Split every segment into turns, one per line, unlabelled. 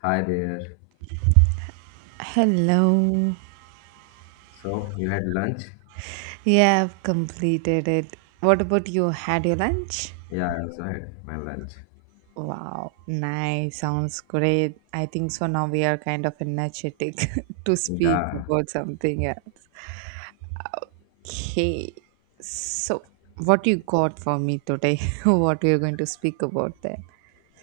Hi there.
Hello.
So you had lunch?
Yeah, I've completed it. What about you? Had your lunch?
Yeah, I also had my lunch.
Wow, nice. Sounds great. I think so. Now we are kind of energetic to speak
Yeah.
about something else. Okay. So, what you got for me today? What we are going to speak about then?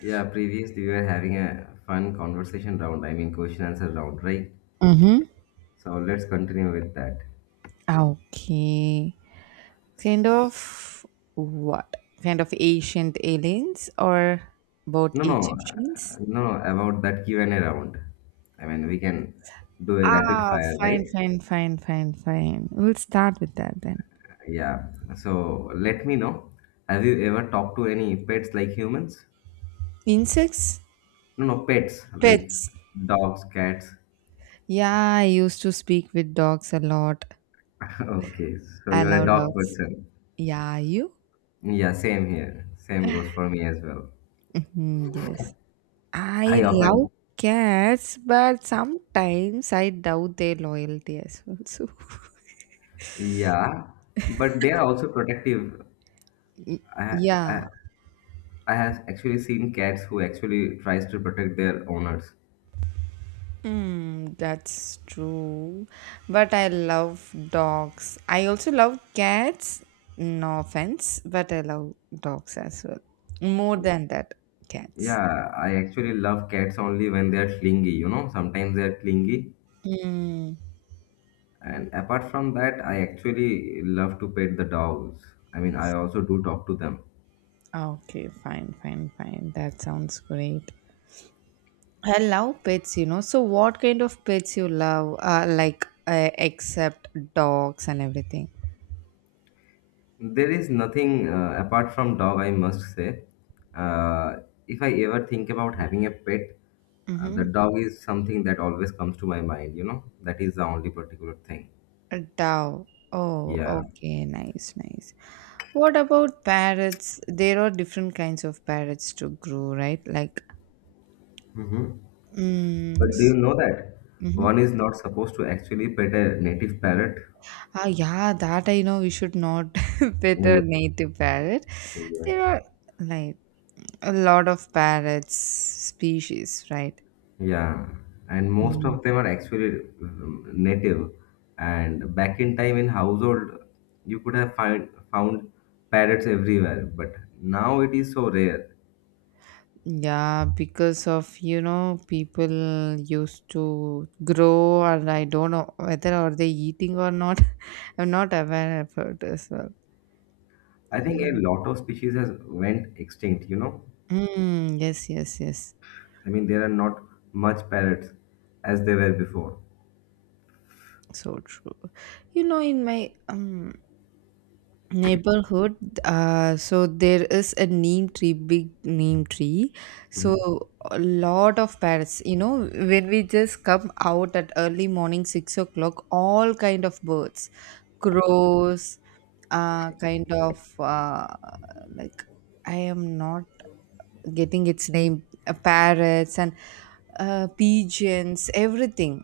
Yeah, previously we were having a fun conversation round. I mean question answer round, right?
Mm-hmm.
So let's continue with that.
Okay. Kind of what? Kind of ancient aliens or about
No, no,
Egyptians?
no, about that Q&A round. I mean we can do a rapid fire, right?
Fine, fine, fine, fine, fine. We'll start with that then.
Yeah. So let me know. Have you ever talked to any pets like humans?
Insects?
No, no, pets like
Pets.
dogs, cats.
Yeah, I used to speak with dogs a lot.
Okay, so
I
you're a
love
dog
dogs.
person.
Yeah, you?
Yeah, same here. Same goes for me as well.
Mhm. Yes. I
I
love
often,
cats, but sometimes I doubt their loyalty as well. So,
yeah, but they are also protective.
y-
I,
yeah.
I, I have actually seen cats who actually tries to protect their owners.
Hmm, that's true. But I love dogs. I also love cats. No offense, but I love dogs as well. More than that, cats.
Yeah, I actually love cats only when they are clingy, sometimes they are clingy.
Hmm.
And apart from that, I actually love to pet the dogs. I mean, I also do talk to them.
Okay, fine, fine, fine. That sounds great. I love pets, you know. So, what kind of pets you love? Like, except dogs and everything.
There is nothing apart from dog, I must say. Uh, if I ever think about having a pet, the
Mm-hmm.
dog is something that always comes to my mind, you know? That is the only particular thing.
A dog. Oh,
Yeah.
okay, nice, nice. What about parrots? There are different kinds of parrots to grow, right?
hmm
Mm,
But do you
s-
know that
mhm.
one is not supposed to actually pet a native parrot?
Yeah, that I know we should not pet a
Yes.
native parrot. There
Yes.
are like a lot of parrots species, right?
Yeah, and most
Mm.
of them are actually native. And back in time in household, you could have found parrots everywhere, but now it is so rare.
Yeah, because of you know people used to grow, and I don't know whether are they eating or not. I'm not aware of it as well.
I think a
Mhm.
lot of species has went extinct, you know?
Mm, yes, yes, yes.
I mean, there are not much parrots as they were before.
So true, you know. In my neighborhood, so there is a neem tree, big neem tree. So a lot of parrots, you know, when we just come out at early morning 6 o'clock, all kind of birds, crows, kind of like, I am not getting its name, parrots and pigeons, everything.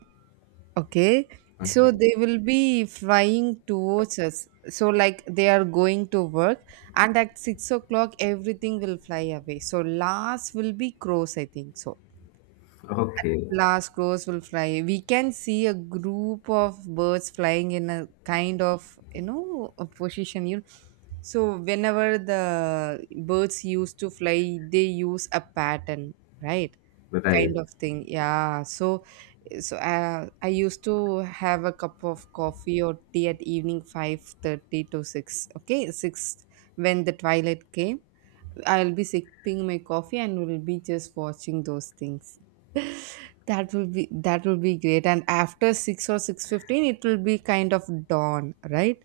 Okay,
Okay.
so they will be flying towards us. So, like they are going to work, and at 6 o'clock, everything will fly away. So, last will be crows, I think so.
Okay,
Last crows will fly. We can see a group of birds flying in a kind of, you know, a position. You so whenever the birds used to fly, they use a pattern, right?
right.
Kind of thing, yeah. So I used to have a cup of coffee or tea at evening 5:30 to 6, okay, 6, when the twilight came. I'll be sipping my coffee and will be just watching those things. That will be great. And after 6 or 6:15, it will be kind of dawn, right?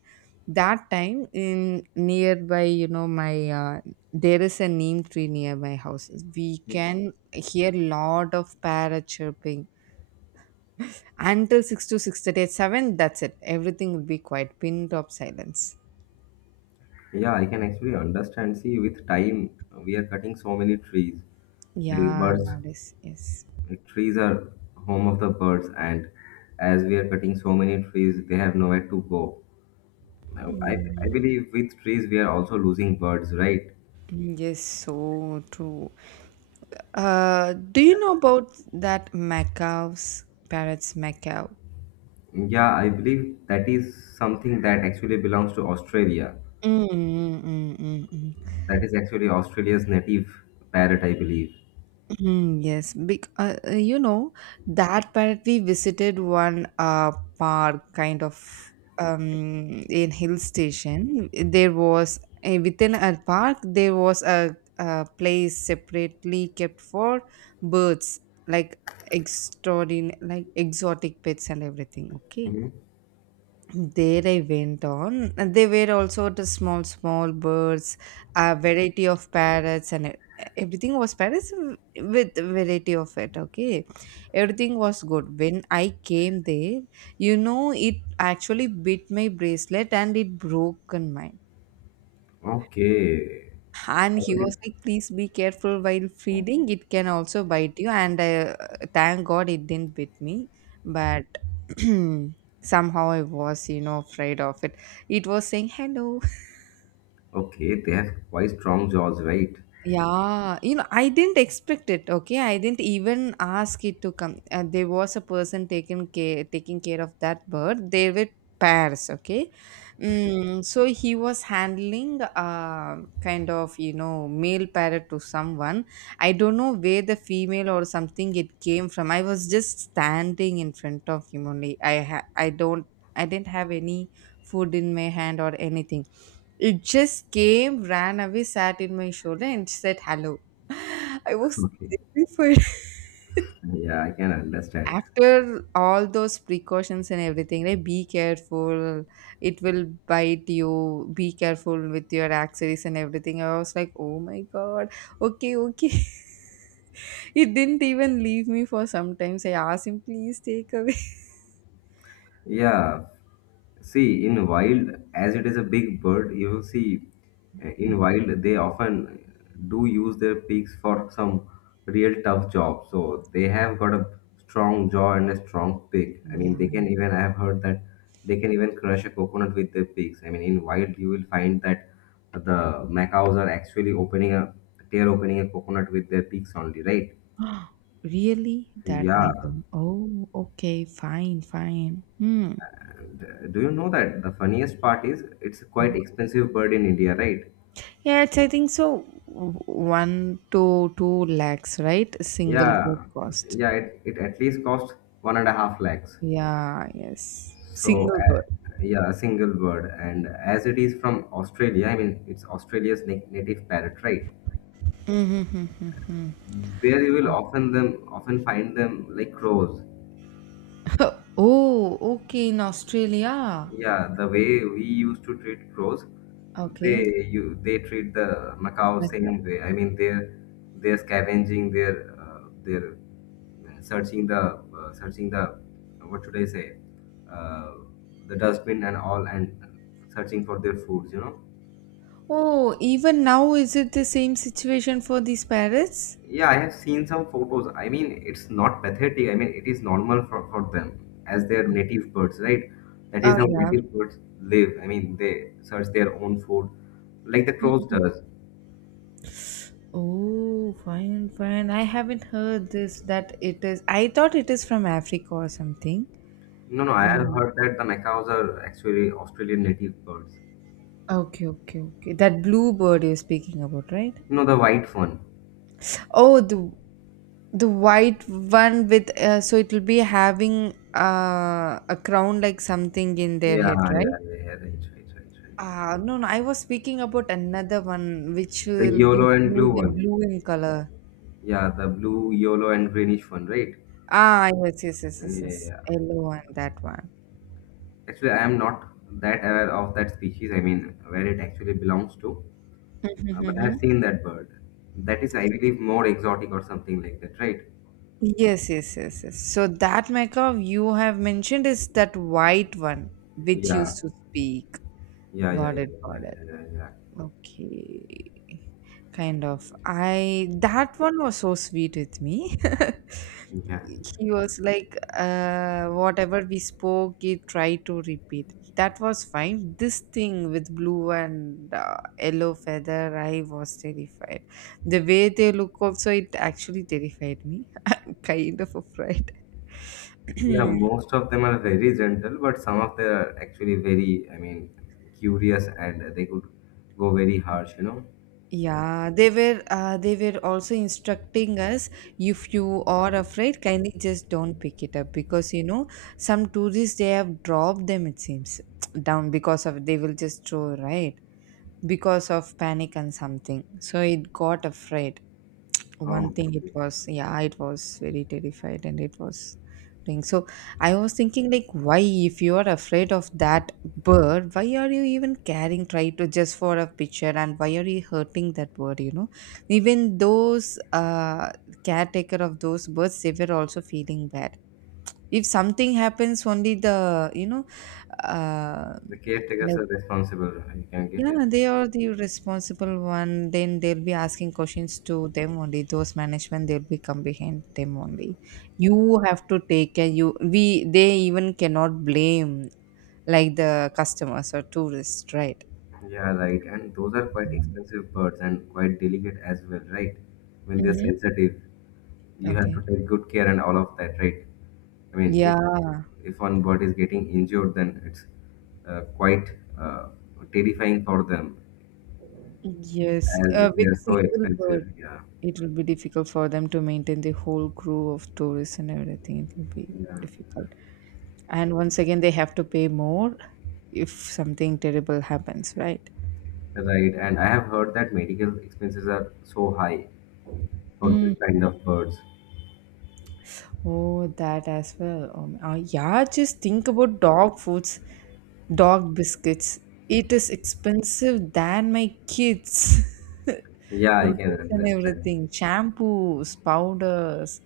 That time in nearby, you know, my there is a neem tree near my house. We can hear lot of parrot chirping until 6 to 6:30, at 7. That's it. Everything will be quiet, pin drop silence.
Yeah, I can actually understand. See, with time, we are cutting so many trees. Like
Yeah,
birds
nowadays, yes.
trees are home of the birds, and as we are cutting so many trees, they have nowhere to go. Now, I,
Mm,
I believe with trees we are also losing birds, right?
mm, yes, so true. Do you know about that macaws, parrots macaw?
Yeah, I believe that is something that actually belongs to Australia.
Mm, mm, mm, mm, mm.
That is actually Australia's native parrot, I believe.
Mhm. Yes. Bec You know, that part we visited one park, kind of, um in hill station. There was, within a park there was a place separately kept for birds, like extraordinary, like exotic pets and everything. Okay.
Mhm.
There I went on. And they were also the small, small birds, a variety of parrots, and everything was parrots with variety of it. Okay, everything was good. When I came there, you know, it actually bit my bracelet and it broken mine,
Okay.
and
I
he was
believe-
like, please be careful while feeding. It can also bite you. And thank God it didn't bite me. But somehow I was, you know, afraid of it. It was saying hello.
okay, they have quite strong jaws, right?
Yeah, you know, I didn't expect it. Okay, I didn't even ask it to come. There was a person taking care of that bird. They were pairs. Okay,
Okay.
so he was handling kind of, you know, male parrot to someone. I don't know where the female or something it came from. I was just standing in front of him only. I ha- I don't I didn't have any food in my hand or anything. It just came, ran away, sat in my shoulder, and said hello. I was
Okay.
terrified.
Yeah, I can understand.
After all those precautions and everything, like be careful, it will bite you, be careful with your accessories and everything. I was like, oh my god, okay, okay. It didn't even leave me for some times. I asked him, please take away.
Yeah, see, in wild, as it is a big bird, you will see in wild they often do use their beaks for some real tough job. So they have got a strong jaw and a strong beak. I mean,
Yeah.
they can even, I have heard that they can even crush a coconut with their beaks. I mean, in wild, you will find that the macaws are actually they're opening a coconut with their beaks only, right?
Really? That
Yeah.
item. Oh, okay, fine, fine. Hmm.
Do you know that the funniest part is it's a quite expensive bird in India, right?
Yeah, it's, I think so, w- one to two lakhs, right? Single bird
Yeah,
cost.
yeah, it at least costs 1.5 lakhs.
Yeah, yes.
So,
Single bird.
yeah, a single bird. And as it is from Australia, I mean, it's Australia's native parrot, right?
Mm-hmm.
There you will often them often find them like crows.
Oh, okay, in Australia.
Yeah, the way we used to treat crows,
Okay.
they treat the macaw
Okay.
same way. I mean, they're scavenging, they're searching the what should I say, uh, the dustbin and all, and searching for their foods.
Oh, even now is it the same situation for these parrots?
Yeah, I have seen some photos. I mean, it's not pathetic. I mean, it is normal for them as their native birds, right? That
Oh
is how
yeah.
native birds live. I mean, they search their own food like the crows
Mm.
does.
Oh, fine, fine. I haven't heard this that it is. I thought it is from Africa or something.
No, no, I have
Mm.
heard that the macaws are actually Australian native birds.
Okay, okay, okay. That blue bird you're speaking about, right?
You know, the white one.
Oh, the white one with, so it'll be having, a crown like something in their
Yeah,
head,
yeah, yeah,
right?
yeah, right, right, right, right.
No, no, I was speaking about another one which
The
will be
yellow and blue
huge and
one.
blue in color.
Yeah, the blue, yellow, and greenish one, right?
Ah, yes, yes, yes, yes,
Yeah, yeah,
yes.
yeah.
Yellow one, that one.
Actually, I am not that aware of that species. I mean, where it actually belongs to, but I
Mm-hmm.
have seen that bird. That is, I believe, more exotic or something like that, right?
Yes, yes, yes, yes. So that Mecca you have mentioned is that white one which
Yeah,
used to speak.
yeah, yeah,
Got
yeah,
it,
yeah,
got it.
yeah, yeah, yeah.
Okay. Kind of. I that one was so sweet with me.
Yeah,
He was like, whatever we spoke, he tried to repeat. That was fine. This thing with blue and yellow feather, I was terrified. The way they look also, it actually terrified me. Kind of afraid.
yeah, most of them are very gentle, but some of them are actually very, I mean, curious and they could go very harsh.
Yeah, they were also instructing us, if you are afraid, kindly just don't pick it up, because you know some tourists they have dropped them it seems down because of they will just throw, right, because of panic and something. So it got afraid.
Oh,
One thing, it
okay.
was, yeah, it was very terrified and it was thing. So I was thinking like, why if you are afraid of that bird, why are you even caring try to just for a picture, and why are you hurting that bird, you know. Even those caretaker of those birds, they were also feeling bad if something happens, only the, you know, uh
The caretakers are responsible. I can get it.
yeah, they are the responsible one. Then they'll be asking questions to them only. Those management they'll be come behind them only. You have to take care. You we they even cannot blame like the customers or tourists, right?
Yeah, right. And those are quite
Yeah.
expensive birds and quite delicate as well, right? When they're
Hmm.
sensitive, you have to
Okay.
take good care and all of that, right? I mean, if
Yeah.
if one bird is getting injured, then it's quite uh, terrifying for them,
Yes.
as if they
With
are so
single
expensive.
bird,
Yeah,
it will be difficult for them to maintain the whole crew of tourists and everything. It will be
yeah,
difficult. And once again, they have to pay more if something terrible happens, right?
right. And I have heard that medical expenses are so high for this
Mm.
kind of birds.
Oh, that as well. Yeah, just think about dog foods, dog biscuits. It is expensive than my kids.
Yeah, I can
Routines and
understand.
everything, shampoos, powders,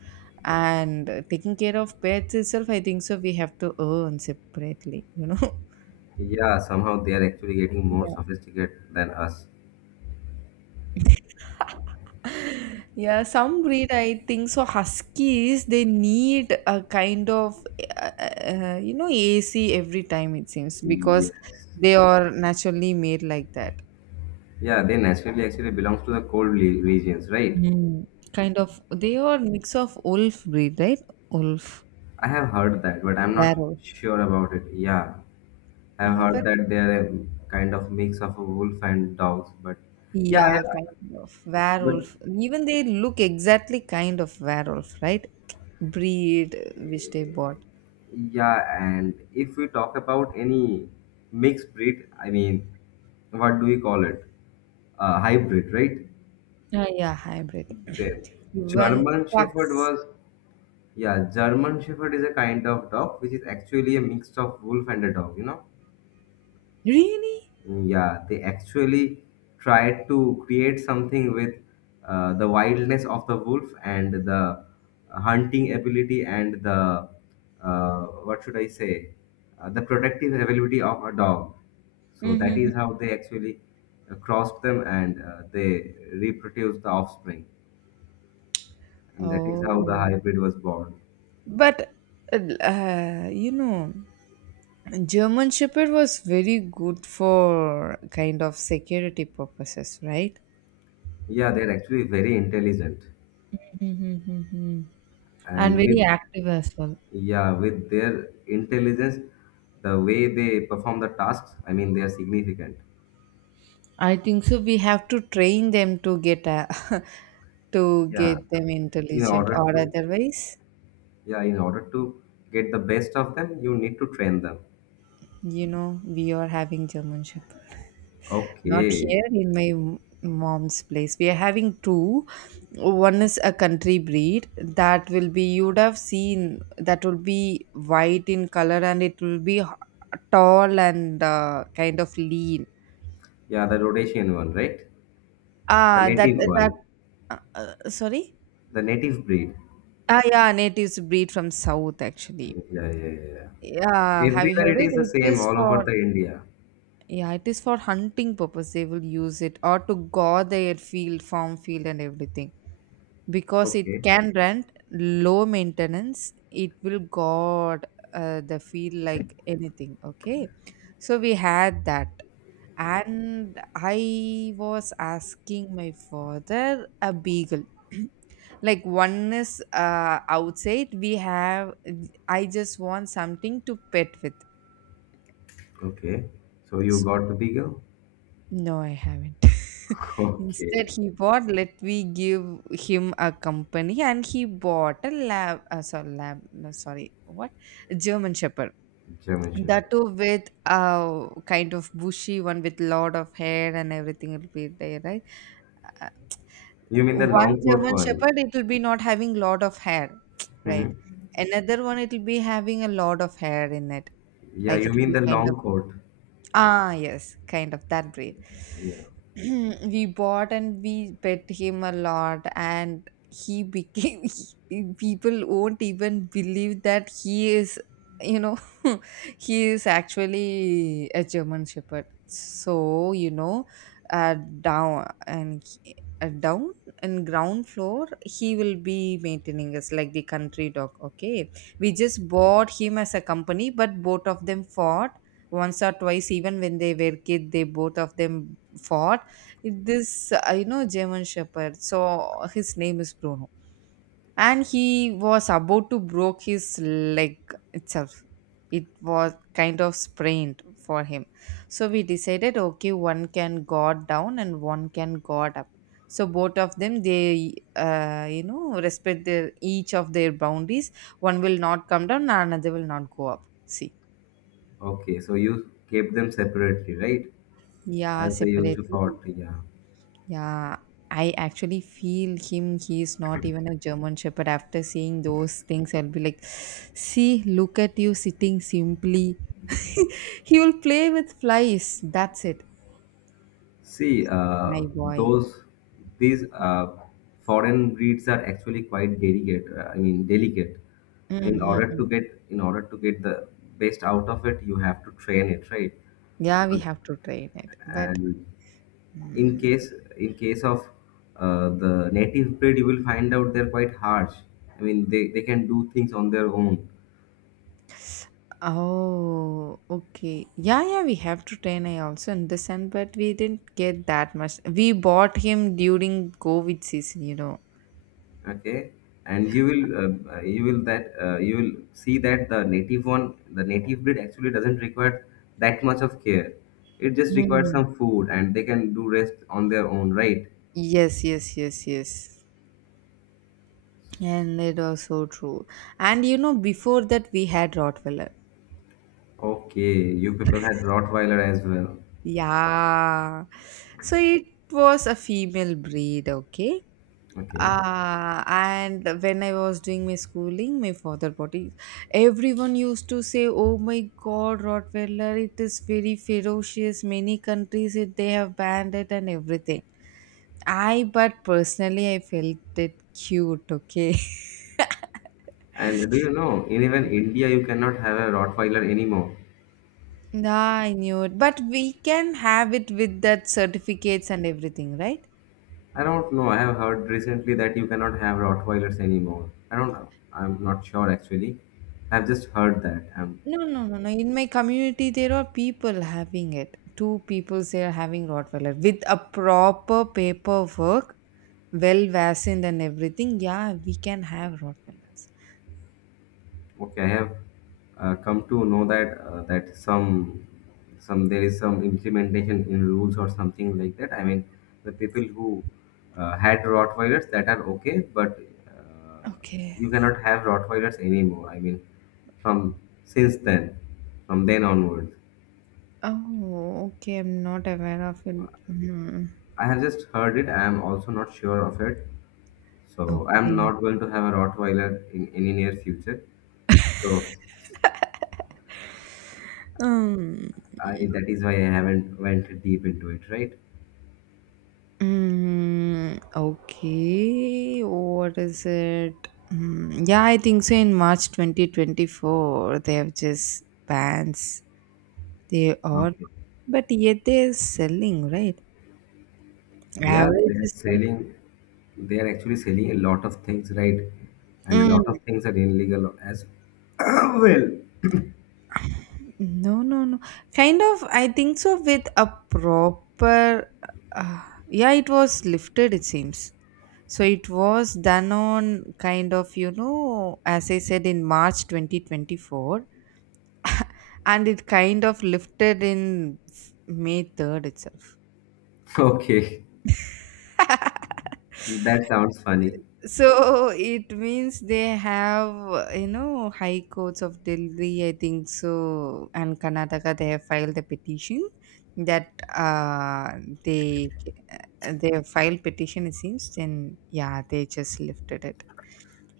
and taking care of pets itself. I think so. We have to earn separately, you know.
Yeah, somehow they are actually getting more
Yeah.
sophisticated than us.
Yeah, some breed I think so. Huskies they need a kind of you know, AC every time it seems because
Yes.
they are naturally made like that.
Yeah, they naturally actually belongs to the cold regions, right?
Mm, kind of they are mix of wolf breed, right? Wolf,
I have heard that, but I'm not
werewolf.
sure about it. Yeah, I've
Yeah,
heard
but
that they are a kind of mix of a wolf and dogs, but yeah, I
yeah,
have,
kind of
but
werewolf. Even they look exactly kind of werewolf, right? Breed which they bought.
yeah, and if we talk about any mixed breed, I mean, what do we call it? Hybrid, right?
Ah, yeah, hybrid.
The
Even
German Shepherd
pugs.
was Yeah, German Shepherd is a kind of dog which is actually a mix of wolf and a dog, you know.
Really?
Mm, yeah, they actually tried to create something with the wildness of the wolf and the hunting ability and the what should I say, the protective ability of a dog. So that
Hmm.
is how they actually crossed them and they reproduced the offspring, and that is how the
Oh,
hybrid was born.
but you know, German Shepherd was very good for kind of security purposes, right?
Yeah, they're actually very intelligent,
Mm-hmm. And
and
very
with
active as well.
yeah with their intelligence, the way they perform the tasks, I mean, they are significant.
I think so. So we have to train them to get a, to
yeah
get them
in
intelligent, or
order to
otherwise,
yeah in order to get the best of them, you need to train them.
you know, we are having German Shepherd. Not
Okay.
here in my mom's place. We are having two. One is a country breed that will be, you would have seen, that will be white in color and it will be tall and kind of lean.
Yeah, the Rhodesian one, right? The
Ah, that,
native
that,
one.
Sorry?
The native breed.
Yeah, natives breed from south actually.
Yeah, yeah, yeah, yeah.
Yeah, have you
Everywhere
heard
it
it?
is the
It
same
is
all over
for.
the India.
Yeah, it is for hunting purpose they will use it or to guard their field, farm field and everything. Because it
Okay.
can rent low maintenance, it will guard the field like anything. Okay. So we had that. And I was asking my father a beagle. Like one is outside we have, I just want something to pet with.
Okay, so you got the beagle?
No, I haven't.
Okay.
Instead, he bought, let me give him a company, and he bought a lab, sorry, lab, no, sorry, what? A German Shepherd.
German
That
Shepherd.
too with a kind of bushy one with lot of hair and everything will be there, right? Uh,
You mean the
One
long coat
German
one?
Shepherd, it will be not having lot of hair, right?
Hmm.
Another one, it will be having a lot of hair in it.
Yeah,
Like
you
it will
mean
be
the
kind
long
of.
coat.
Ah, yes, kind of that breed.
Yeah.
We bought and we pet him a lot, and he became... people won't even believe that he is, you know, he is actually a German Shepherd. Uh, down and down and ground floor, he will be maintaining us like the country dog. Okay, we just bought him as a company, but both of them fought once or twice. Even when they were kid, they both of them fought this German Shepherd. So his name is Bruno, and he was about to broke his leg itself. It was kind of sprained for him. So we decided, okay, one can guard down and one can guard up. So both of them, they respect their each of their boundaries. One will not come down, another will not go up, see.
Okay, so you kept them separately, right?
Yeah,
As they used
separately.
to fought. Yeah.
Yeah, I actually feel him. He's not even a German Shepherd. After seeing those things, I'll be like, see, look at you sitting simply. He will play with flies. That's it,
See,
my boy.
those these foreign breeds are actually quite delicate. I mean, delicate.
Hmm.
In order to get the best out of it, you have to train it, right?
Yeah, we
And
have to train it.
and in
Mm,
case in case of the native breed, you will find out they're quite harsh. I mean, they can do things on their own.
oh, okay. Yeah, yeah, we have to train. I also understand, but we didn't get that much. We bought him during COVID season, you know.
Okay. And you will see that the native breed actually doesn't require that much of care. It just requires
Mm.
some food, and they can do rest on their own, right?
Yes, yes, yes, yes. And it was so true. And you know, before that we had Rottweiler.
Okay. You people had Rottweiler as well?
Yeah. So it was a female breed, okay?
Okay.
And when I was doing my schooling, my father bought it. Everyone used to say, "Oh my God, Rottweiler, it is very ferocious. Many countries it, they have banned it and everything." I, but personally I felt it cute, okay?
And do you know in even India you cannot have a Rottweiler anymore?
Yeah, I knew it. But we can have it with that certificates and everything, right?
I don't know, I have heard recently that you cannot have Rottweilers anymore. I don't know, I'm not sure actually. I've just heard that I
No, no, no, no. In my community, there are people having it. Two people say are having Rottweiler with a proper paperwork, well vaccinated and everything. Yeah, we can have Rottweilers.
Okay, I have come to know that that some there is some implementation in rules or something like that. I mean, the people who had Rottweilers that are okay, but uh,
Okay.
you cannot have Rottweilers anymore. I mean, from since then, from then onwards,
Oh, okay. I'm not aware of it. Hmm.
I have just heard it. I am also not sure of it, so I am
Okay.
not going to have a Rottweiler in any near future. So
Um.
I that is why I haven't went deep into it, right?
Mm, okay. What is it? Mm, yeah, I think so. In March 2024, they have just bans. They are,
Okay.
but yet they're selling, right?
Yeah,
Average is, like,
they're actually selling a lot of things, right? And a
mm,
lot of things are illegal as well.
no, no, no. Kind of, I think so. With a proper... uh, yeah, it was lifted, it seems. So it was done on kind of, you know, as I said in March 2024, and it kind of lifted in May 3rd itself.
Okay, that sounds funny.
So it means they have, high courts of Delhi, I think so, and Karnataka, they have filed a petition. That they they have filed petition, it seems. Then yeah, they just lifted it.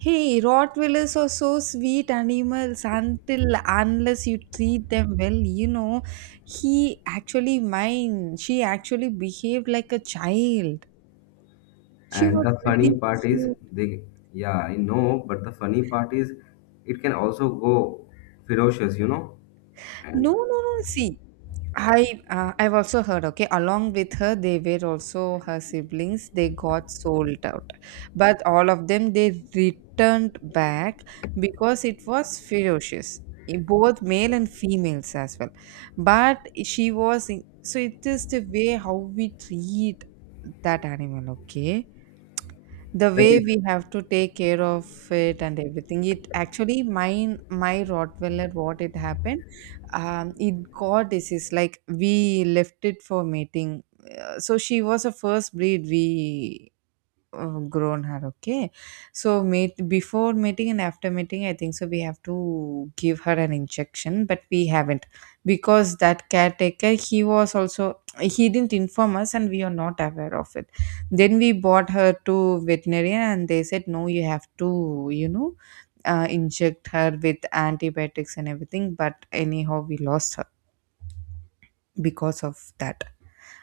Hey, Rottweilers are so so sweet animals until unless you treat them well. You know, he actually, mine, she actually behaved like a child. She
And
was
the funny
really
part is,
cute.
they, yeah, I know, but the funny part is, it can also go ferocious, you know?
No,
And
no, no. See, I've also heard, okay, along with her, they were also her siblings, they got sold out, but all of them they returned back because it was ferocious, eh, both male and females as well. But so it is the way how we treat that animal, okay, the
that
way
is
we have to take care of it and everything. It actually mine, my Rottweiler, what it happened, um, it got disease like we left it for mating. So she was a first breed we grown her, okay. So mate, before mating and after mating, I think so, we have to give her an injection, but we haven't, because that caretaker, he was also, he didn't inform us and we are not aware of it. Then we brought her to veterinarian and they said, "No, you have to, you know, inject her with antibiotics and everything," but anyhow we lost her because of that.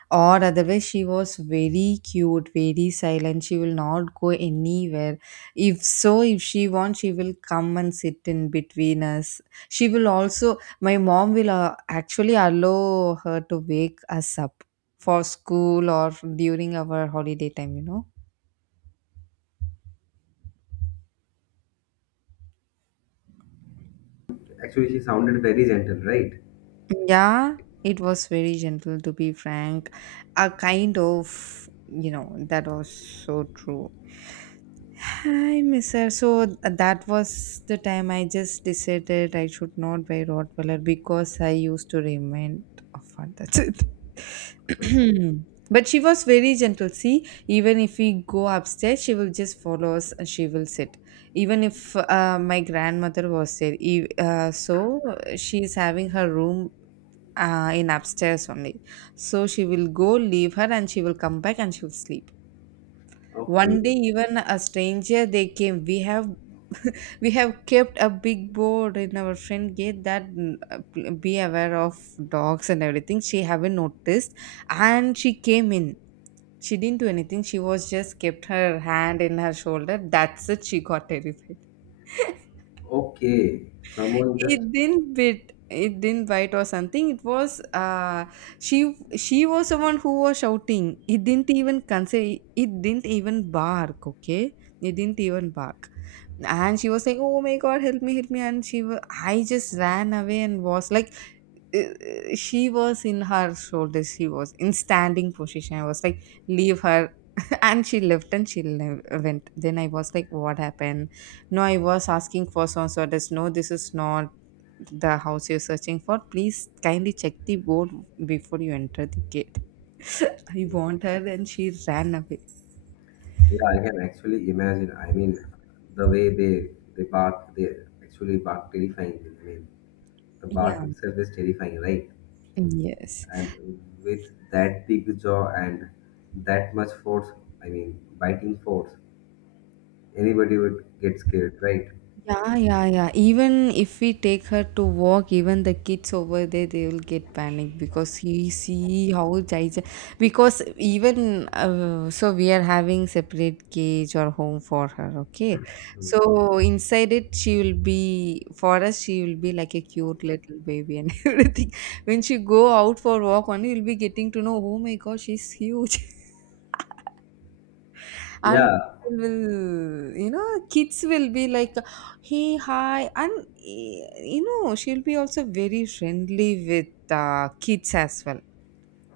Or otherwise, she was very cute, very silent. She will not go anywhere. If so, if she wants, she will come and sit in between us. She will also, my mom will actually allow her to wake us up for school or during our holiday time, you know.
actually, She sounded very gentle, right?
Yeah, it was very gentle, to be frank. A kind of, you know, that was so true. Hi, Mr. So that was the time I just decided I should not buy Rottweiler because I used to remind of one. That's it.
Okay,
But she was very gentle. See, even if we go upstairs, she will just follow us and she will sit. Even if my grandmother was there, so she is having her room in upstairs only. So she will go, leave her, and she will come back and she will sleep.
okay,
One day, even a stranger, they came. We have we have kept a big board in our friend gate that be aware of dogs and everything. She haven't noticed, and she came in. She didn't do anything. She was just kept her hand in her shoulder. That's it. She got terrified.
okay. Someone just
It didn't bit. It didn't bite or something. It was she... she was someone who was shouting. It didn't even consider. It didn't even bark. Okay, it didn't even bark, and she was saying, "Oh my God, help me, help me!" And I just ran away and was like, she was in her shoulders. She was in standing position. I was like, "Leave her." And she left and went. Then I was like, "What happened? No, I was asking for so and so. This, no, this is not the house you're searching for. Please kindly check the board before you enter the gate." I want her and she ran away.
Yeah, I can actually imagine. I mean, the way they bark, they actually bark terrifying. I mean, the bark
Yeah.
itself is terrifying, right?
Yes.
And with that big jaw and that much force, I mean, biting force, anybody would get scared, right?
Yeah, yeah, yeah. Even if we take her to walk, even the kids over there, they will get panic because he see how Jaija. Because even so, we are having separate cage or home for her. Okay, so inside it, she will be for us. She will be like a cute little baby and everything. When she go out for walk, only you'll be getting to know, "Oh my gosh, she's huge." And
Yeah.
people will, you know, kids will be like, "Hey, hi," and you know, she'll be also very friendly with kids as well.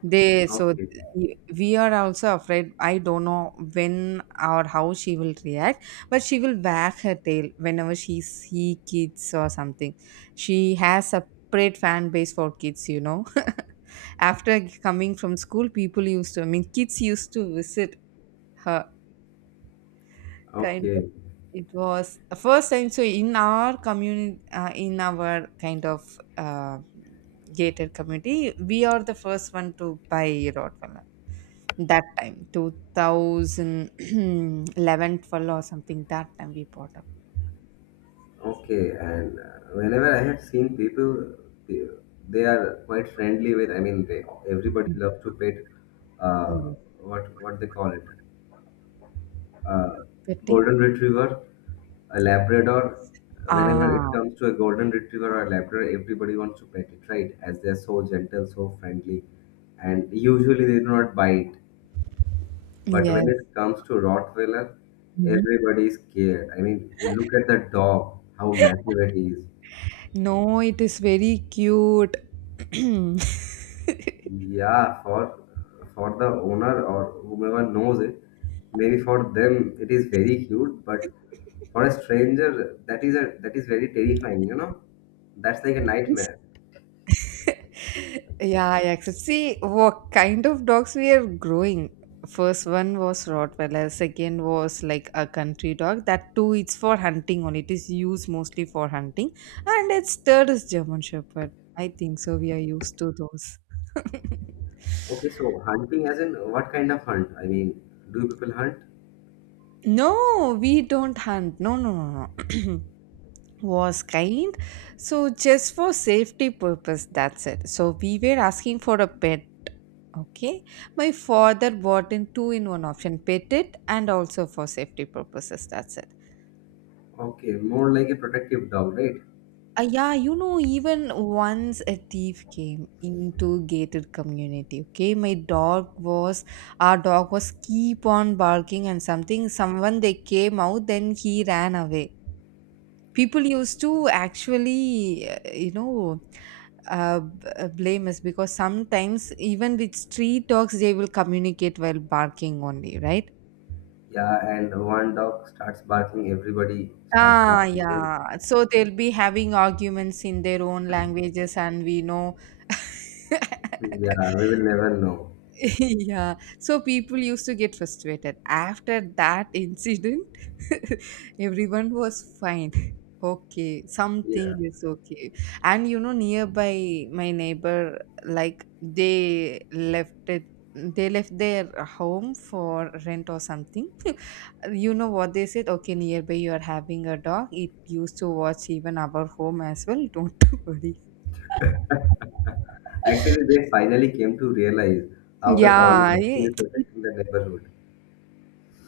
They so
Okay.
we are also afraid, I don't know when or how she will react. But she will wag her tail whenever she see kids or something. She has a separate fan base for kids, you know. After coming from school, people used to, I mean, kids used to visit her. Kind of.
Okay.
It was a first time. So in our community, in our kind of uh, gated community, we are the first one to buy Rottweiler. That time, 2011, 12 or something. That time we bought up.
Okay. And whenever I have seen people, they, they are quite friendly with. I mean, they everybody loves to pet. Uh,
Mm.
what they call it? uh,
Petting.
Golden retriever, a Labrador. Whenever it
Ah,
comes to a golden retriever or a Labrador, everybody wants to pet it, right? As they're so gentle, so friendly, and usually they do not bite. But when
yes.
it comes to Rottweiler,
Mhm.
everybody is scared. I mean, look at the dog, how massive it is.
No, it is very cute.
Yeah, for the owner or whomever knows it, maybe for them it is very cute, but for a stranger that is very terrifying, you know? That's like a
It's
nightmare.
yeah, I accept. See, what kind of dogs we are growing. First one was Rottweiler, second was like a country dog. That too, it's for hunting only. It is used mostly for hunting. And its third is German Shepherd, I think so. We are used to those.
Okay, so hunting as in what kind of hunt? I mean, do people hunt?
No, we don't hunt. No, no, no, no. Was kind. So just for safety purpose, that's it. So we were asking for a pet. Okay. My father bought in two in one option, petted and also for safety purposes. That's it.
Okay, more like a protective dog, right?
Yeah, you know, even once a thief came into gated community. Okay, my dog was our dog was keep on barking and something. Someone they came out, then he ran away. People used to actually, blame us because sometimes even with street dogs they will communicate while barking only, right?
Yeah, and one dog starts barking, everybody starts
Ah,
barking, right?
yeah. So they'll be having arguments in their own languages, and we know.
Yeah, we will never know.
Yeah, so people used to get frustrated after that incident. Everyone was fine. Okay, something
Yeah.
is okay. And you know, nearby my neighbor, like they left it, they left their home for rent or something. You know what they said? Okay, nearby you are having a dog, it used to watch even our home as well. Don't worry.
Actually, they finally came to realize how the dog is
yeah, i-
actually protecting the neighborhood.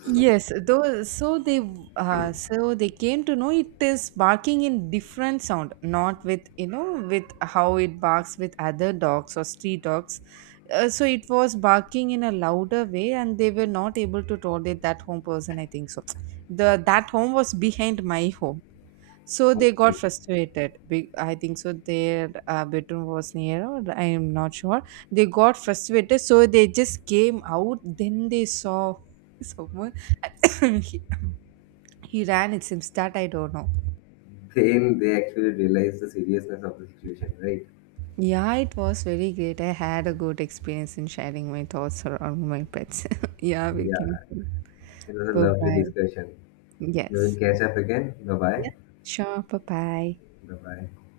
Yes, though so they came to know it is barking in different sound, not with, you know, with how it barks with other dogs or street dogs. So it was barking in a louder way, and they were not able to tolerate, that home person, I think so. The That home was behind my home, so they got
Okay.
frustrated. I think so. Their bedroom was near, or I am not sure. They got frustrated, so they just came out. Then they saw someone. he, he ran, it seems, that I don't know.
Then they actually realized the seriousness of the situation, right?
Yeah, it was very great. I had a good experience in sharing my thoughts around my pets. Yeah, we
Yeah,
can.
it was a
Bye
lovely
bye.
discussion. We will
Yes.
catch up again. Bye
Yeah.
bye.
Sure. Bye bye.
Bye bye.